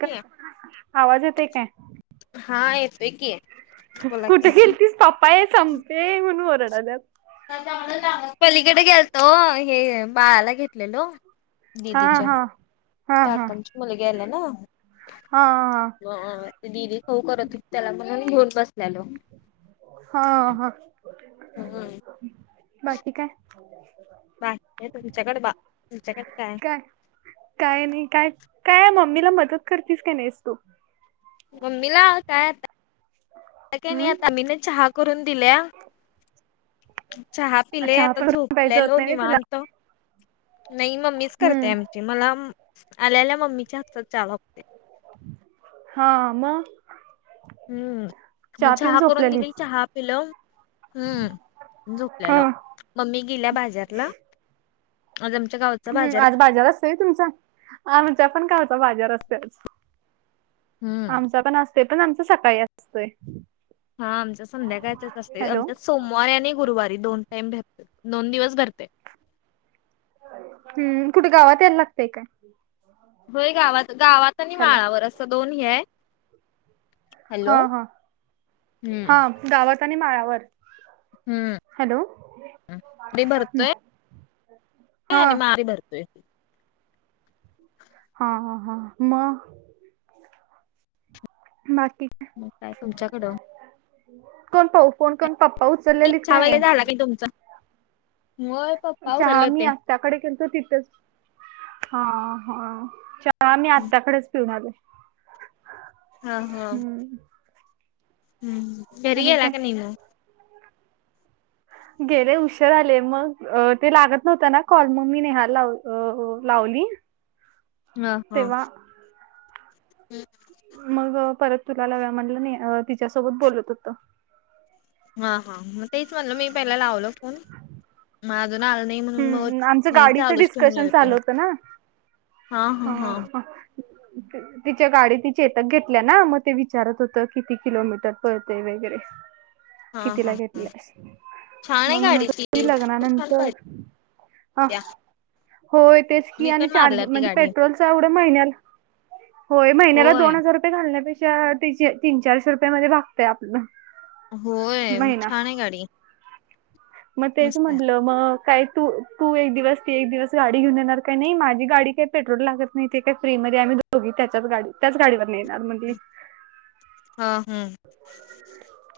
करता आवाज येते काय हा येतोय की. बोला कुठे की गेलतीस पप्पा ए चमते म्हणून ओरडाल्यात. पलीकडे गेलतो ओ, हे बाळाला घेतलेलो. हा दिदीच्या हा हा हा. काकांची मुलगी आल्या ना हा हा हा. मग ती दीदी खाऊ करत होती त्याला म्हणून घेऊन बसलेलो. हा हा. हम हम. बाकी काय? बाकी काय तुमच्याकडे बा. आमच्याकडे काय? काय नाही काय, काय मम्मीला मदत करतीस काय नाहीस तू? मम्मीला काय आता ता काय नाही आता हम्म मम्मी न चहा करून दिल्या. चहा पिलेय चहा आता पण प्यायचं होत झोपलेलो नाही व्हय तुला निवांत. नाही मम्मीच करते हम्म आमची मला आल्या आल्या मम्मीच्या हातचा चहा लागतो. हा मग हम्म, मग पिऊन चहा करून दिली झोपलेलीस चहा पिलो. हम्म हा झोपल्यालो. मम्मी गेल्या बाजारला. आज आमच्या गाव हम् आज बाजार असतोय तुमचा आमच्या पण गावचा बाजार असतोय. हम्म. आमचा पण असतंय, पण आमचं सकाळी असतंय. हा आमच्यात संध्याकाळचं असतंय आमच्यात सोमवारी आणि गुरुवारी दोन टाईम भेटतात. दोन दिवस भरतंय. हम्म कुट गावात यायला लागते काय? होय गावात गावात आणि हॅलो माळावर असं दोन हे हाय. हा हा. हम्म हा गावात आणि माळावर. हम्म हॅलो कडी [unintelligible] हं. भरतोय. हा [unintelligible] मग आम्ही धरतोय. हा हा हा मग बाकी काय? मग काय तुमच्याकडं. कोण पाऊ कोण कोण पप्पा उचललेलीत काय तूमचा [unintelligible] मळ चहा मी आत्याकडे गेलतो तिथेच. हा हा च्या चहा मी आत्याकडेच पिऊन आलोय. हा. हा. घरी आणि गेला काय की नाही मग? गेले ऊशेर आले. मग ते लागत नव्हता ना कॉल, मग मी नेहाला लाव अ लावली. [inaudible] ह हा. तेव्हा [inaudible] मग, परत तुला लावूया म्हटलं तिच्यासोबत बोलत होतो. हा. हा. मग तेच म्हणल, मी पहिला लावलो फोन मग, अजून आल नाही म्हणून हम्म मग आमचं नेट गाडीचं चालूच ठेवले डिस्कशन होती चालू मग होतं ना हा. हा. तिच्या गाडी चेतक घेतल्या ना मग, ते विचारत होत किती किलोमीटर पडते वगैरे. [inaudible] हा हा कितीला हा घेतल्यास छान मग, आहे म्हणत गाडी ती होती लग्नानंतर ह या. होय, तेच की आणि चार्ज ती म्हणजे गाडी पेट्रोलचा एवढा महिन्याला, होय महिन्याला होय दोन हजार [unintelligible] घालण्यापेक्षा, तीनशे तीन चारशे रुपयांमध्ये भागत ते आपलं होय महिना. छान आहे गाडी मग तेच मस्त आहे. म्हंटलं मग, काय तू तू एक दिवस, ती एक दिवस गाडी घेऊन येणार काही नाही माझी गाडी काही पेट्रोल लागत नाही. ते काय फ्रीमध्ये आम्ही दोघी त्याच्याच गाडीत त्याच गाडीवरन येणार मग ही. हा, हा,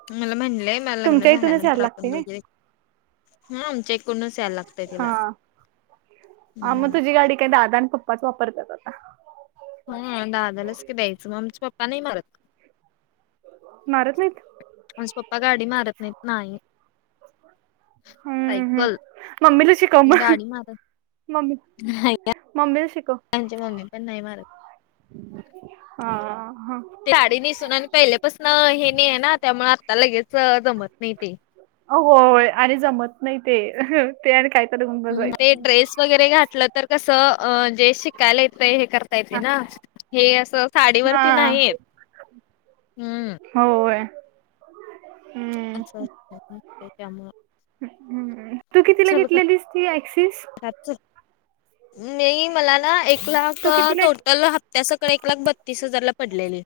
मला म्हणलंय माझं लग्न तुमच्या इथूनच झाल्यानंतर यायला लागते आपण व्हय दोघी हा, आमच्या इकडूनच यायला लागतय तिला. हा. हा. मग हम्म. तुझी गाडी काय दादा आणि पप्पाच वापरत्यात आता. हां दादालाच की द्यायचं मग आमचा पप्पा नाही मारत. मारत नाहीत? आमचं पप्पा गाडी मारत नाहीत नाही. हम्म हम्म सायकल मम्मीला शिकव मग गाडी मारत मम्मी [unintelligible] मम्मीला शिकव. आमची मम्मी पण नाही मारत. हा. हा. ते साडी नेसून आणि पहिल्यापासंन हे नाही आहे ना, त्यामुळे आत्ता लगेच जमत नाही ते. होय आणि जमत नाही ते. ते आणि काय तर घे ते ड्रेस वगैरे घाातलं तर कसं जे शिकायला येतय हे करतं पाहिजे ना हे असं हा साडीवरती नाही येत हम्म. होय. हम्म असं [unintelligible] त्यामुळं तू कितीला घेतलेलीस ती ऍक्सिस? आता चल. नाही मला ना एक लाख तू कितीला टोटल त्या सकट एक लाख बत्तीस हजार ला पडलेली.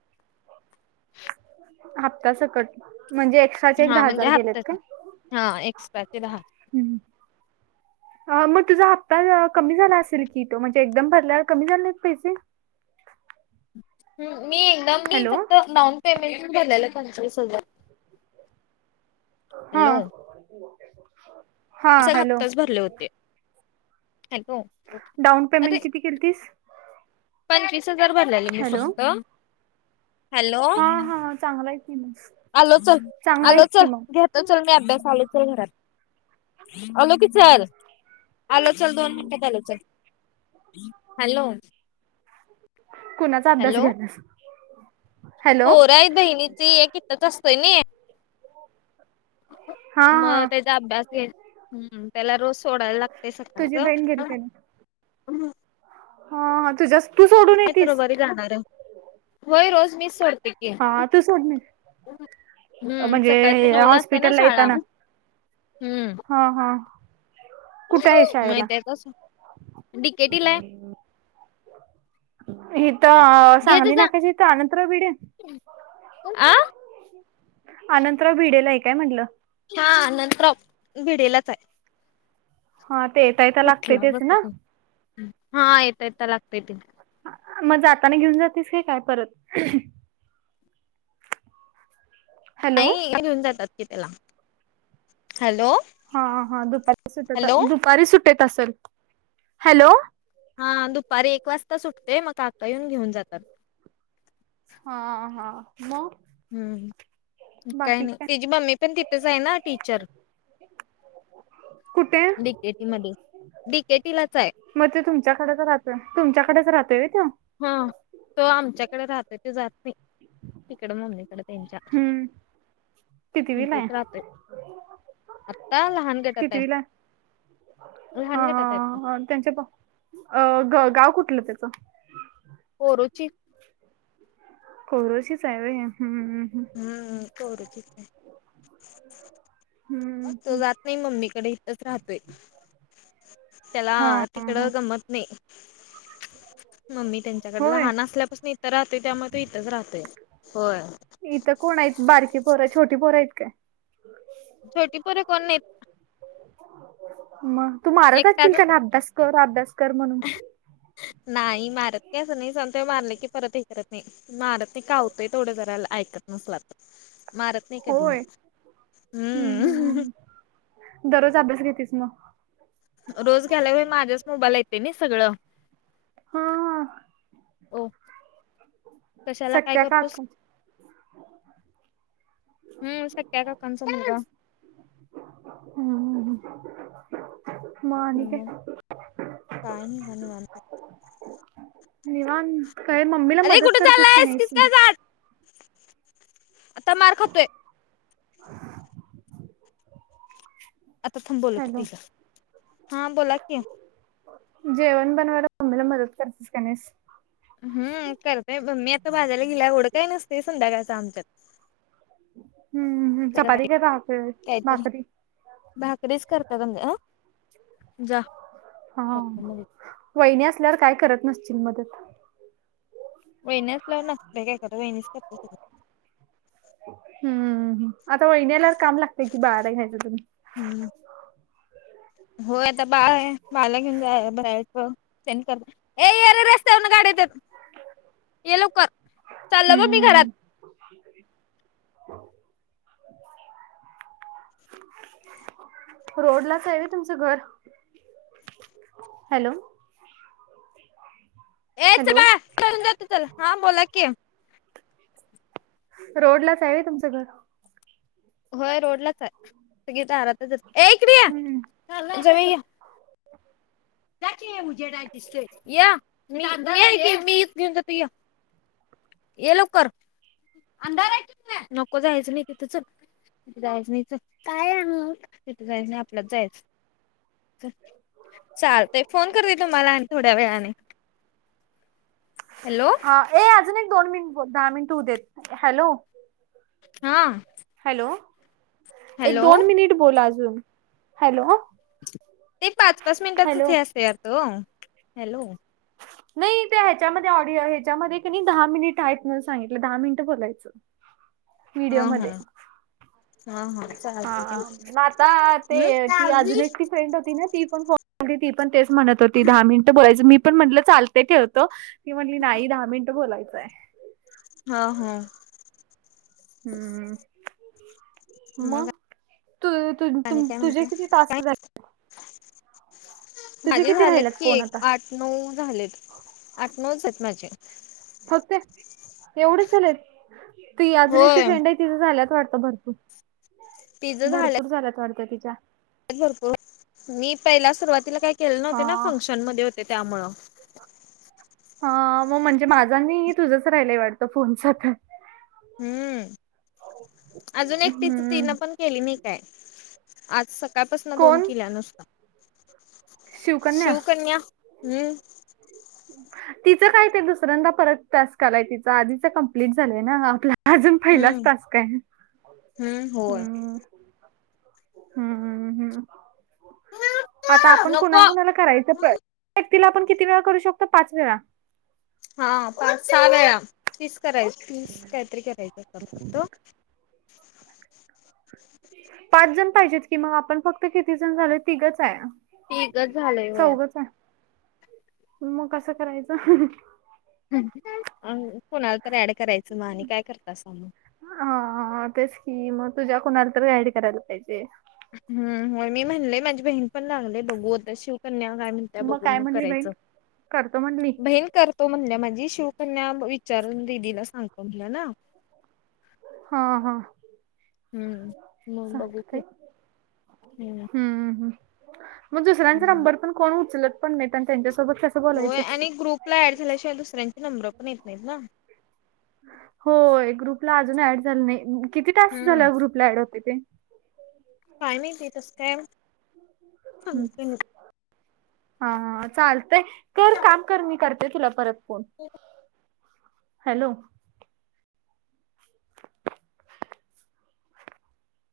हप्त्या सकट म्हणजे? एक्स्ट्राचे एक हा दहा म्हणजे, हजार गेलेत का हप्तचा हा एक्स्पेक्टेड दहा हंम्म. मग तुझा हप्ता कमी झाला असेल की, तो म्हणजे एकदम भरल्यावर कमी झालं नाहीत पैसे. ह. मी एकदम मी हॅलो फक्त डाऊन पेमेंट भरलेला पंचवीस हजार. हा. हॅलो. हा असे हॅलो हप्ताच भरले होते. डाऊन पेमेंट अरे, किती केलतीस पंचवीस हजार भरलेले मी हॅलो फक्त. हॅलो हा. हा. चांगला आहे की मिक्स आलो चल, आलो चल, घेतो चल मी अभ्यास आलो चल घरात. आलो की चल, आलो चल दोन मिनिटात आलो चल. हॅलो. कुणाचा अभ्यास हॅलो. घ्यायलास हॅलो पोरं आहेत बहिणीची. एक इथेच असतंय नई. हा मग हा त्याचा अभ्यास घेत त्याला रोज सोडायला लागतय तुझी बहीण गेली सकाळचं. का नाही हा हा तूझ जास् व्हय रोज मीच सोडते. ते की हा तू सोडून ये- हम्म सकाळच्या म्हणजे नऊला असते ना हॉस्पिटलला शाळा. येताना हम्म. हा. हा. कुठे आहे शाळेला [unintelligible] डि के टी ला आहे. हित सांगली नाक्याच्या हितं अनंतराव भिडे. आं. आनंतराव भिडेला आहे काय म्हणलं? हा अनंतराव भिडेलाच हाय. हा ते येता येता लागते कुठला तेच बसत ना. नाही. हा येता येता लागतंय ते. मग जाताना घेऊन जातीस का काय परत? आई हॅलो नाही घेऊन जातात की त्याला हॅलो. हा हा दुपारी सुटत, हॅलो दुपारी सुटेत असेल हॅलो. हा दुपारी एक वाजता सुटतेय मग काका येऊन घेऊन जातात. हा हा मग. हम्म, काय नाही. त्याची मम्मी पण तिथेच आहे ना टीचर. कुठे डी के टी मध्ये डी के टी लाच हाय. मग ते तुमच्याकडेच राहतोय, तुमच्याकडेच राहते व्हय तेव. हा तो आमच्याकडे राहतोय तो जात नाही. तिकडं मम्मी कड त्यांच्या. हम्म इथंच कितवीला आहे तेच राहत आत्ता लहान गटात हाय. कितवीला आहे हा त्यांच्या प अ ग गाव कुठलं त्याचं? कोरोची. कोरोचिचा हाय होय? हम्म हम्म. हम्म कोरोची च हाय हम्म तो जात नाही मम्मीकडे इथंच राहतोय. त्याला हा हा तिकडं गमत नाही. मम्मी त्यांच्याकडं होय लहान असल्यापासून इथं राहतोय, त्यामुळं तो इथंच राहतोय, होय. इथं कोण आहेत, बारकी पोर छोटी पोर आहेत काय? छोटी पोरं कोण नाहीत. मग तू मारत असशील एकटाच त्यांना अभ्यास कर अभ्यास कर म्हणून. नाही मारत की असं नाही [unintelligible] मारले की परत हे करत नाही. मारत नाही कावतोय तेवढं जरा ऐकत नसला तर मार कधी मी, होय हम्म. दररोज अभ्यास घेतीस मग रोज घ्यायला होय माझ्याच मोबाईल येते नाही सगळं. हा. ओ, कशाला काय सख्या करतोस? काका हम्म सख्या काकांचा मुलगा. हम्म. मग आणि काय. काय नाही बघा निवांत. निवांत काय मम्मीला अरे मदत कुठे करतेस की चाललायस नाहीस? किसका जात आता मार खातोय. [inaudible] आता थांब बोलवतो हॅलो तिला हा बोला की. जेवण बनवायला मम्मीला मदत करतीस का नाहीस. हम्म. करतय मी आता बाजराला गेल्या एवढं काय नसतेय संध्याकाळचं आमच्यात. चपाती, भाक काहीतरी भाकरी भाकरीच करत्यात आमच्यात. आ? हा. वहिनी असल्यावर काय करत नसशील मदत. वहिनी असल्यावर नसतोय काय करत, वहिनीच करत्या सगळं. हम्म. आता वहिनी आल्यावर काम लागतंय की बाळाला घ्यायचं तुम्ही. हम्म. होय आता बाळ आहे बाळाला घेऊन जा जायचं तेनी कर [unintelligible] ये येरे रस्त्यावरून गाडीेत येत्यात. ये लवकर चाललो बघ मी घरात. हम्म [inaudible] रोडलाच हाय होय तुमचं घर? हॅलो. येच हॅलो बा [unintelligible] हा बोला की. रोडलाच हाय व्हय तुमचं घर? होय रोडलाच आहे सगळी दारातच हम्म आहेत. जा की उजेड हाय दिसतंय. या म मी हाय की मी घेऊन जातो य. ये लवकर, नको जायचं नाही तिथं. तिथ जायच नाही चल. तिथं जायाचं नाही आपल्याच जायाचं चल. चालतय फोन करते तुम्हाला आणि थोड्या वेळाने हॅलो. ये अजून एक दोन मिनट बोल, दहा मिनट होऊ देत. हॅलो. हा. हॅलो. एक हॅलो दोन मिनिट बोल अजून, हॅलो. ते पाच, पाच मिनिटाच च हॅलो हे असतय वाटत ओ हॅलो. नाही त्या ह्याच्यामध्ये ऑडिओ ह्याच्यामध्ये कनई दहा मिनिट आहेत म्हणून सांगितलं, दहा मिनिट बोलायचं. [inaudible] हा हम्म व्हिडिओमध्ये हा हा. चालते की हा मग आता हम्म ते ती अजून एकटी फ्रेंड होती ना ती पण ती पण तेच म्हणत होती., दहा मिनिटं बोलायचं. मी पण म्हटलं चालतंय ठेवतो. ती म्हटली नाही दहा मिनिटं बोलायचंय. हा हो. हम्म. मग तु-तु-तुम-तुझे किती टास्क झाले? तुझे माझी किती झालेत राहिलेत की फोन एक आता आठ नऊ झालेत आठ, नऊच आहेत माझे. फक्त एवढेच झालेत? ही अजून एक ती होय फ्रेंड आहे तिचं झाल्यात वाटतं भरपूर, तिझं झालं भरपूर झाल्यात वाटत तिच्या. भरपूर मी पहिला सुरुवातीला काही केले नव्हते ना हा फंक्शनमध्ये होते त्यामुळं. हा मग म्हणजे माझं आणि तुझंच राहिलंय वाटतं फोनच काम. हम्म. अजून एकटीच हम्म तीन पण केली नाही काय, आज सकाळपासून दोन कोण केल्या नुसता. शिवकन्या हम्म. तिचं काय ते दुसऱ्यांदा परत टास्क आलाय तीचा. आधीचा कम्प्लीट झालाय ना आपला. अजून पहिलाच हम्म टास्क हाय. हम्म होय हम्म. आता आपण कुणा नको कुणाला करायचं [unintelligible] व्यक्तीला आपण किती वेळा करू शकतो? पाच वेळा. हा पाच सहा वेळा. तीस कराय तीस काहीतरी करायचे होतात फक्त. पाचजण पाहिजेत की मग, आपण फक्त किती जण झालोय, तिघच आहे. तिघच झालंय वया चौघंच आहे, मग कसं करायचं? अ कोणाला तर ऍड करायचं मग आणि काय करतासा मग. हा. हा. तेच की मग, तुझ्या कुणाला तरी ऍड करायला पाहिजे. हम्म होय. मी म्हणलेय माझी बहीण पण लागली बघू आता शिवकन्या काही म्हण त्या बघून काय मग म्हणली बहीण? करायचं‌. करतो म्हणली? बहिण कर तो म्हणल्या माझी. शिवकन्या विचारून दिदीला सांगतो म्हणलं ना. हा हा. हम्म मग बघू की चालतंय हम्म हम्म. मग दुसऱ्यांचा हम्म नंबर पण कोण उचलत पण नाही आणि त्यांच्यासोबत कसं होय बोलायचं? आणि ग्रुपला ऍड झाल्याशिवाय दुसऱ्यांचे नंबर पण येत नाहीत ना. होय ग्रुपला अजून ऍड झालं नाही. किती टास्क हम्म. झाला ग्रुपला ऍड होतंय ते? काय माहिती कसं काय हम्म. सांगितलं नाही. हा हा‌ चालतंय. कर काम कर, मी करते तुला परत फोन. हो. [unintelligible] हॅलो.